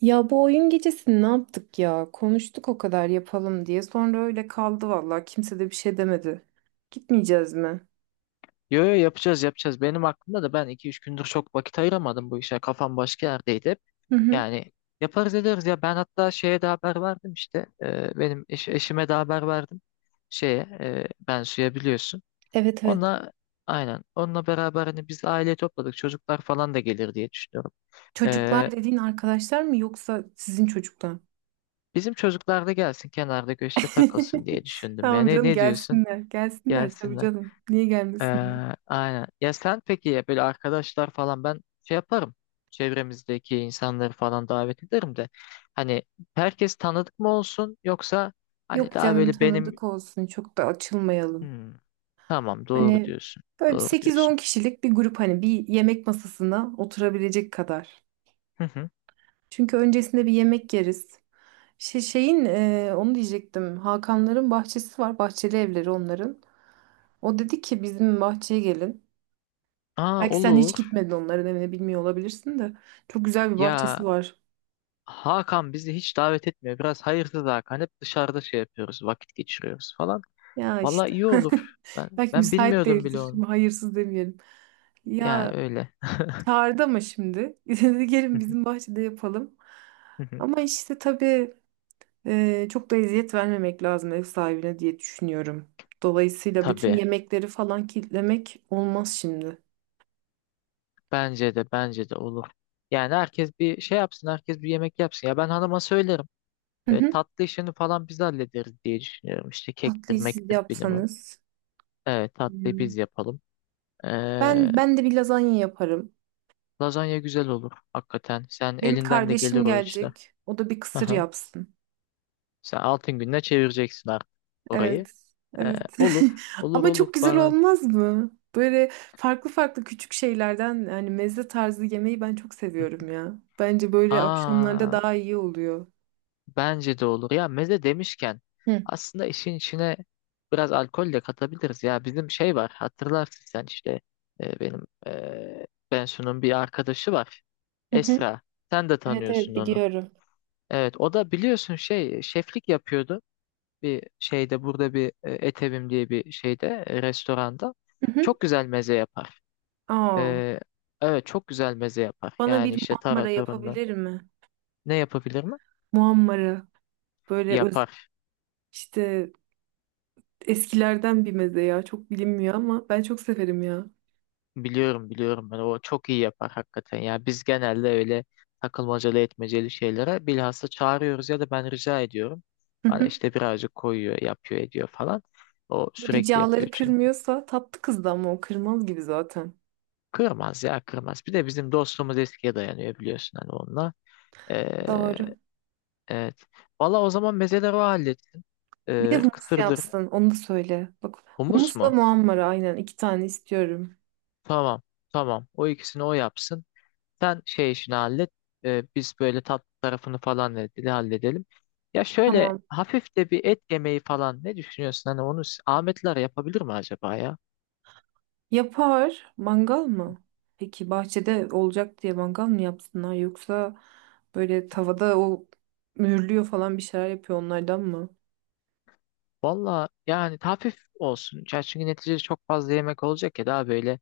Ya bu oyun gecesini ne yaptık ya? Konuştuk o kadar yapalım diye. Sonra öyle kaldı vallahi. Kimse de bir şey demedi. Gitmeyeceğiz mi? Yo yo yapacağız yapacağız. Benim aklımda da ben iki üç gündür çok vakit ayıramadım bu işe. Kafam başka yerdeydi hep. Hı hı. Yani yaparız ederiz ya. Ben hatta şeye de haber verdim işte. Benim eşime de haber verdim. Şeye ben suya biliyorsun. Evet evet. Onunla aynen. Onunla beraber hani biz aile topladık. Çocuklar falan da gelir diye düşünüyorum. Çocuklar Ee, dediğin arkadaşlar mı yoksa sizin çocuklar? bizim çocuklar da gelsin kenarda köşede takılsın diye düşündüm. Yani Tamam ne, canım ne diyorsun? gelsinler. Gelsinler tabii Gelsinler. canım. Niye gelmesinler? Ee, aynen. Ya sen peki ya böyle arkadaşlar falan ben şey yaparım. Çevremizdeki insanları falan davet ederim de. Hani herkes tanıdık mı olsun yoksa hani Yok daha canım böyle benim. tanıdık olsun. Çok da açılmayalım. Hmm, tamam doğru Hani diyorsun. böyle bir Doğru 8-10 diyorsun. kişilik bir grup, hani bir yemek masasına oturabilecek kadar. Hı hı. Çünkü öncesinde bir yemek yeriz. Onu diyecektim. Hakanların bahçesi var. Bahçeli evleri onların. O dedi ki bizim bahçeye gelin. Aa, Belki sen hiç olur. gitmedin onların evine, bilmiyor olabilirsin de. Çok güzel bir bahçesi Ya var. Hakan bizi hiç davet etmiyor. Biraz hayırsız Hakan. Hep dışarıda şey yapıyoruz. Vakit geçiriyoruz falan. Ya Valla işte. iyi olur. Ben Belki ben müsait bilmiyordum bile değildir. onu. Şimdi hayırsız demeyelim. Yani Ya öyle. çağırdı ama şimdi. Dedi Hı gelin hı, bizim bahçede yapalım. hı hı. Ama işte tabii çok da eziyet vermemek lazım ev sahibine diye düşünüyorum. Dolayısıyla bütün Tabii. yemekleri falan kilitlemek olmaz şimdi. Bence de olur. Yani herkes bir şey yapsın, herkes bir yemek yapsın. Ya ben hanıma söylerim. E, tatlı işini falan biz hallederiz diye düşünüyorum. İşte kektir, Tatlıyı siz mektir bilmem. yapsanız. Evet, tatlıyı biz Hmm. yapalım. E, Ben de bir lazanya yaparım. lazanya güzel olur hakikaten. Sen Benim elinden de kardeşim gelir o işler. gelecek. O da bir kısır Aha. yapsın. Sen altın gününe çevireceksin artık orayı. Evet. E, Evet. olur, olur Ama olur çok güzel bana. olmaz mı? Böyle farklı farklı küçük şeylerden, yani meze tarzı yemeği ben çok seviyorum ya. Bence böyle akşamlarda Aa, daha iyi oluyor. bence de olur. Ya meze demişken Hı. aslında işin içine biraz alkol de katabiliriz. Ya bizim şey var hatırlarsın sen işte benim Bensu'nun bir arkadaşı var. Hı hı. Esra. Sen de Evet tanıyorsun evet onu. biliyorum. Evet, o da biliyorsun şey şeflik yapıyordu. Bir şeyde burada bir Etevim diye bir şeyde restoranda. Hı hı. Çok güzel meze yapar. Aa, E, evet, çok güzel meze yapar. bana Yani bir işte muammara taratorundan. yapabilir mi? Ne yapabilir mi? Muammara, böyle Yapar. işte eskilerden bir meze ya. Çok bilinmiyor ama ben çok severim ya. Biliyorum biliyorum, ben o çok iyi yapar hakikaten. Ya biz genelde öyle takılmacalı etmeceli şeylere bilhassa çağırıyoruz ya da ben rica ediyorum. Hı Bana hı. işte birazcık koyuyor, yapıyor, ediyor falan. O sürekli yapıyor Ricaları çünkü. kırmıyorsa, tatlı kızdı ama o kırmaz gibi zaten. Kırmaz ya, kırmaz. Bir de bizim dostluğumuz eskiye dayanıyor biliyorsun hani onunla. Ee, Doğru. evet. Valla, o zaman mezeleri o halletsin. Bir de Ee, humus kısırdır. yapsın. Onu da söyle. Bak, Humus humusla mu? muhammara, aynen iki tane istiyorum. Tamam. Tamam. O ikisini o yapsın. Sen şey işini hallet. Biz böyle tatlı tarafını falan ne halledelim. Ya şöyle Tamam. hafif de bir et yemeği falan ne düşünüyorsun? Hani onu Ahmetler yapabilir mi acaba ya? Yapar. Mangal mı? Peki bahçede olacak diye mangal mı yapsınlar, yoksa böyle tavada o mühürlüyor falan bir şeyler yapıyor, onlardan mı? Valla yani hafif olsun. Ya çünkü neticede çok fazla yemek olacak ya, daha böyle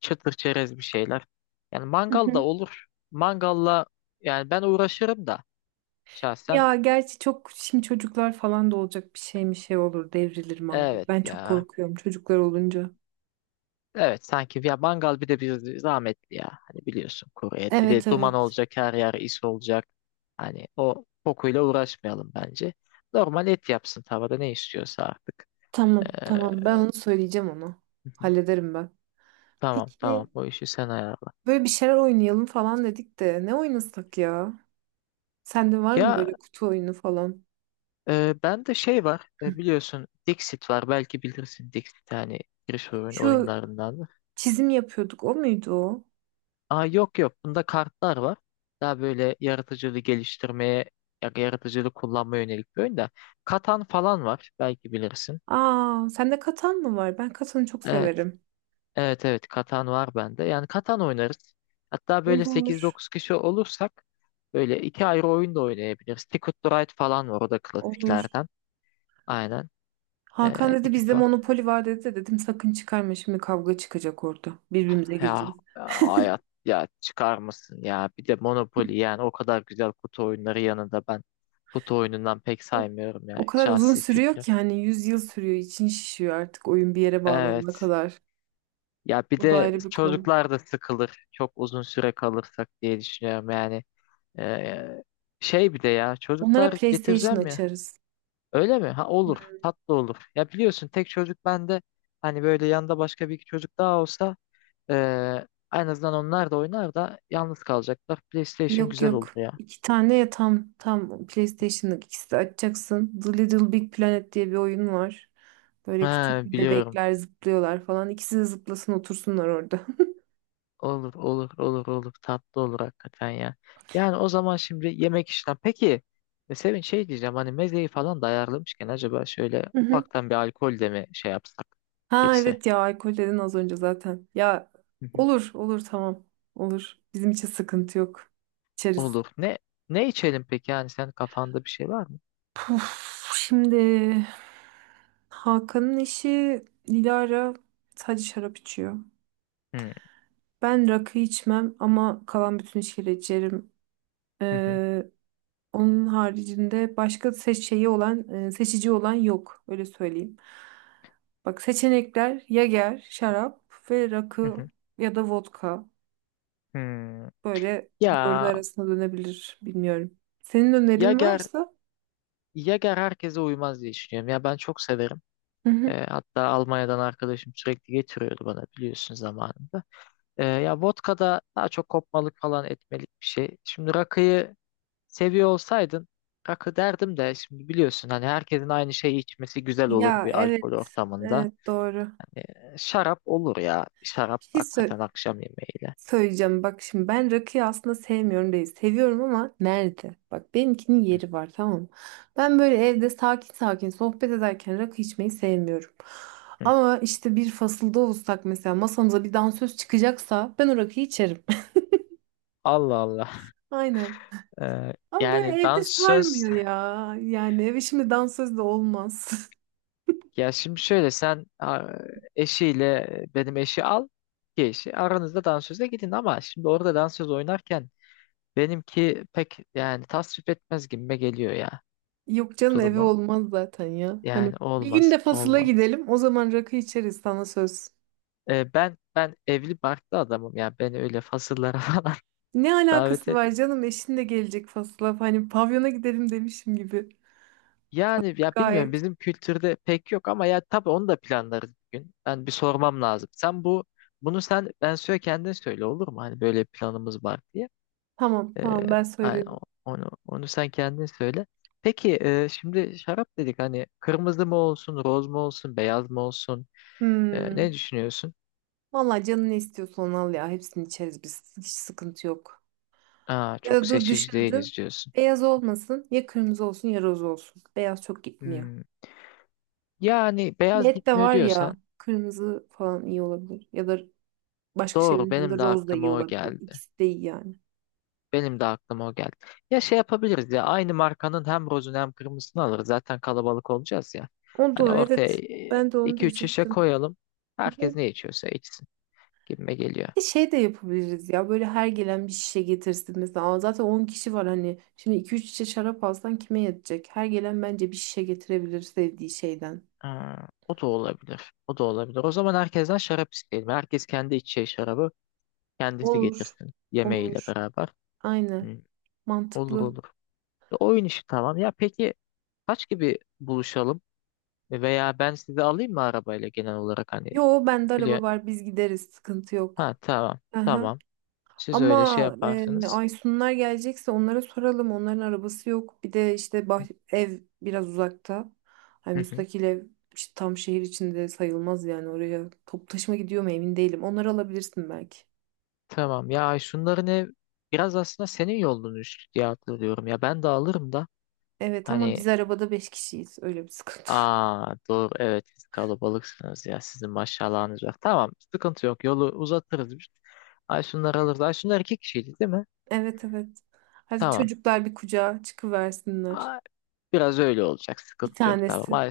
çıtır çerez bir şeyler. Yani mangal da olur. Mangalla yani ben uğraşırım da şahsen. Ya gerçi çok şimdi çocuklar falan da olacak, bir şey mi şey olur, devrilir mangal. Evet Ben çok ya. korkuyorum çocuklar olunca. Evet, sanki ya mangal bir de bir zahmetli ya. Hani biliyorsun, kuru et. Bir Evet de duman evet. olacak, her yer is olacak. Hani o kokuyla uğraşmayalım bence. Normal et yapsın tavada, ne istiyorsa artık. Ee, Tamam tamam, ben onu söyleyeceğim ona. hı hı. Hallederim ben. Tamam Peki tamam, o işi sen ayarla. böyle bir şeyler oynayalım falan dedik de, ne oynasak ya? Sende var mı Ya böyle kutu oyunu falan? Bende şey var, biliyorsun Dixit var, belki bilirsin Dixit, hani giriş oyun Şu oyunlarından. çizim yapıyorduk, o muydu o? Aa, yok yok, bunda kartlar var. Daha böyle yaratıcılığı geliştirmeye, yaratıcılığı kullanmaya yönelik bir oyun da. Katan falan var, belki bilirsin. Aa, sende katan mı var? Ben katanı çok Evet severim. evet evet, Katan var bende. Yani Katan oynarız. Hatta böyle sekiz Olur. dokuz kişi olursak böyle iki ayrı oyun da oynayabiliriz. Ticket to Ride falan var, o da Olur. klasiklerden. Aynen. Hakan Ee, dedi iki, bizde monopoli var dedi de, dedim sakın çıkarma şimdi, kavga çıkacak orada. Birbirimize Ya gireceğiz. Hayat, ya çıkar mısın ya bir de Monopoly, yani o kadar güzel kutu oyunları yanında ben kutu oyunundan pek saymıyorum ya, O kadar uzun şahsi sürüyor fikrim. ki, hani 100 yıl sürüyor, için şişiyor artık oyun bir yere bağlanana Evet kadar. ya, bir O da de ayrı bir konu. çocuklar da sıkılır çok uzun süre kalırsak diye düşünüyorum yani. Ee, şey, bir de ya Onlara çocuklar PlayStation getireceğim ya, açarız. öyle mi? Ha olur, Hmm, tatlı olur ya, biliyorsun tek çocuk bende, hani böyle yanında başka bir iki çocuk daha olsa ee, en azından onlar da oynar da yalnız kalacaklar, PlayStation Yok güzel olur yok. ya. İki tane ya, tam PlayStation'lık, ikisi de açacaksın. The Little Big Planet diye bir oyun var. Böyle Ha, küçük bir biliyorum. bebekler zıplıyorlar falan. İkisi de zıplasın, otursunlar orada. Olur olur olur olur. Tatlı olur hakikaten ya. Yani o zaman şimdi yemek işlem. Peki Sevin şey diyeceğim, hani mezeyi falan da ayarlamışken acaba şöyle ufaktan bir alkol de mi şey yapsak Ha girse? evet ya, alkol dedin az önce zaten. Ya Hı hı. olur olur, tamam olur. Bizim için sıkıntı yok. İçeriz. Olur. Ne içelim peki, yani sen kafanda bir şey var mı? Puf, şimdi Hakan'ın eşi Dilara sadece şarap içiyor. Hı Ben rakı içmem ama kalan bütün içkileri içerim. hı hı Ee, onun haricinde başka seçici olan yok, öyle söyleyeyim. Bak, seçenekler Yager, şarap ve hı. rakı Hı. ya da vodka. Hmm. Böyle dördü Ya arasına dönebilir. Bilmiyorum. Senin önerin Yager varsa. Yager herkese uymaz diye düşünüyorum. Ya ben çok severim. Hı hı. Hatta Almanya'dan arkadaşım sürekli getiriyordu bana, biliyorsun zamanında. Ya vodka'da daha çok kopmalık falan, etmelik bir şey. Şimdi rakıyı seviyor olsaydın rakı derdim de, şimdi biliyorsun hani herkesin aynı şeyi içmesi güzel olur Ya bir evet. alkol ortamında. Evet doğru. Şarap olur ya. Şarap Bir şey hakikaten akşam yemeğiyle. söyleyeceğim. Bak şimdi, ben rakıyı aslında sevmiyorum değil. Seviyorum ama nerede? Bak, benimkinin Hı yeri var, tamam mı? Ben böyle evde sakin sakin sohbet ederken rakı içmeyi sevmiyorum. hı. Ama işte bir fasılda olsak mesela, masamıza bir dansöz çıkacaksa ben o rakıyı içerim. Allah Allah. Aynen. Ee, Ama yani böyle evde dansöz, sarmıyor ya. Yani eve şimdi dansöz de olmaz. ya şimdi şöyle sen eşiyle benim eşi al ki eşi aranızda dansöze gidin, ama şimdi orada dansöz oynarken benimki pek yani tasvip etmez gibime geliyor ya. Yok canım, eve Durumu. olmaz zaten ya. Hani Yani bir gün olmaz, de fasıla olmaz. gidelim. O zaman rakı içeriz, sana söz. Ben evli barklı adamım ya. Beni öyle fasıllara falan Ne davet alakası et. var canım? Eşin de gelecek fasıla. Hani pavyona gidelim demişim gibi. Yani ya bilmiyorum, Gayet. bizim kültürde pek yok ama ya tabii onu da planlarız bir gün. Ben bir sormam lazım. Sen bunu sen ben söyle, kendin söyle, olur mu? Hani böyle bir planımız var diye. Tamam Ee, tamam, ben hani söyledim. onu sen kendin söyle. Peki şimdi şarap dedik, hani kırmızı mı olsun, roz mu olsun, beyaz mı olsun? Ne Hmm. düşünüyorsun? Vallahi canın ne istiyorsa onu al ya. Hepsini içeriz biz. Hiç sıkıntı yok. Aa, Ya çok da dur seçici düşündüm. değiliz diyorsun. Beyaz olmasın. Ya kırmızı olsun ya roz olsun. Beyaz çok gitmiyor. Hmm. Yani beyaz Et de gitmiyor var ya. diyorsan, Kırmızı falan iyi olabilir. Ya da başka doğru, şeylerin benim yanında de roz da iyi aklıma o olabilir. geldi. İkisi de iyi yani. Benim de aklıma o geldi. Ya şey yapabiliriz ya, aynı markanın hem rozunu hem kırmızısını alırız. Zaten kalabalık olacağız ya. O Hani da ortaya evet. Ben de onu iki üç şişe diyecektim. koyalım. Hı hı. Herkes ne içiyorsa içsin gibime geliyor. Bir de şey de yapabiliriz ya, böyle her gelen bir şişe getirsin mesela. Aa, zaten 10 kişi var, hani şimdi iki üç şişe şarap alsan kime yetecek? Her gelen bence bir şişe getirebilir sevdiği şeyden. Ha, o da olabilir. O da olabilir. O zaman herkesten şarap isteyelim. Herkes kendi içeceği şarabı kendisi Olur. getirsin yemeğiyle Olur. beraber. Aynen, Hı, olur mantıklı. olur. Oyun işi tamam. Ya peki kaç gibi buluşalım? Veya ben sizi alayım mı arabayla, genel olarak hani Yo, bende biliyor. araba var, biz gideriz sıkıntı Ha yok. tamam Aha. tamam. Siz öyle şey Ama yaparsınız. Aysunlar gelecekse onlara soralım. Onların arabası yok. Bir de işte ev biraz uzakta. Hani Hı hı. müstakil ev, işte tam şehir içinde sayılmaz yani, oraya toplu taşıma gidiyor mu emin değilim. Onları alabilirsin belki. Tamam ya, şunların ev biraz aslında senin yolunmuş diye hatırlıyorum ya, ben de alırım da Evet ama hani, biz arabada beş kişiyiz. Öyle bir sıkıntı. aa doğru, evet siz kalabalıksınız ya, sizin maşallahınız var. Tamam sıkıntı yok, yolu uzatırız biz. Ay şunları alırız. Ay şunlar iki kişiydi değil mi? Evet evet. Hadi Tamam. çocuklar bir kucağa çıkıversinler. Ay, biraz öyle olacak, Bir sıkıntı yok, tamam. tanesi. Ay,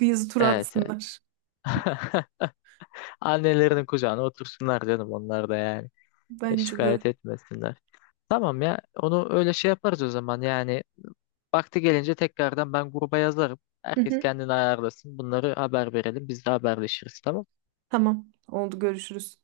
Yazı tur evet evet. atsınlar. Annelerinin kucağına otursunlar canım, onlar da yani. E, Bence de. şikayet etmesinler. Tamam ya, onu öyle şey yaparız o zaman yani. Vakti gelince tekrardan ben gruba yazarım. Hı Herkes hı. kendini ayarlasın. Bunları haber verelim. Biz de haberleşiriz, tamam. Tamam. Oldu, görüşürüz.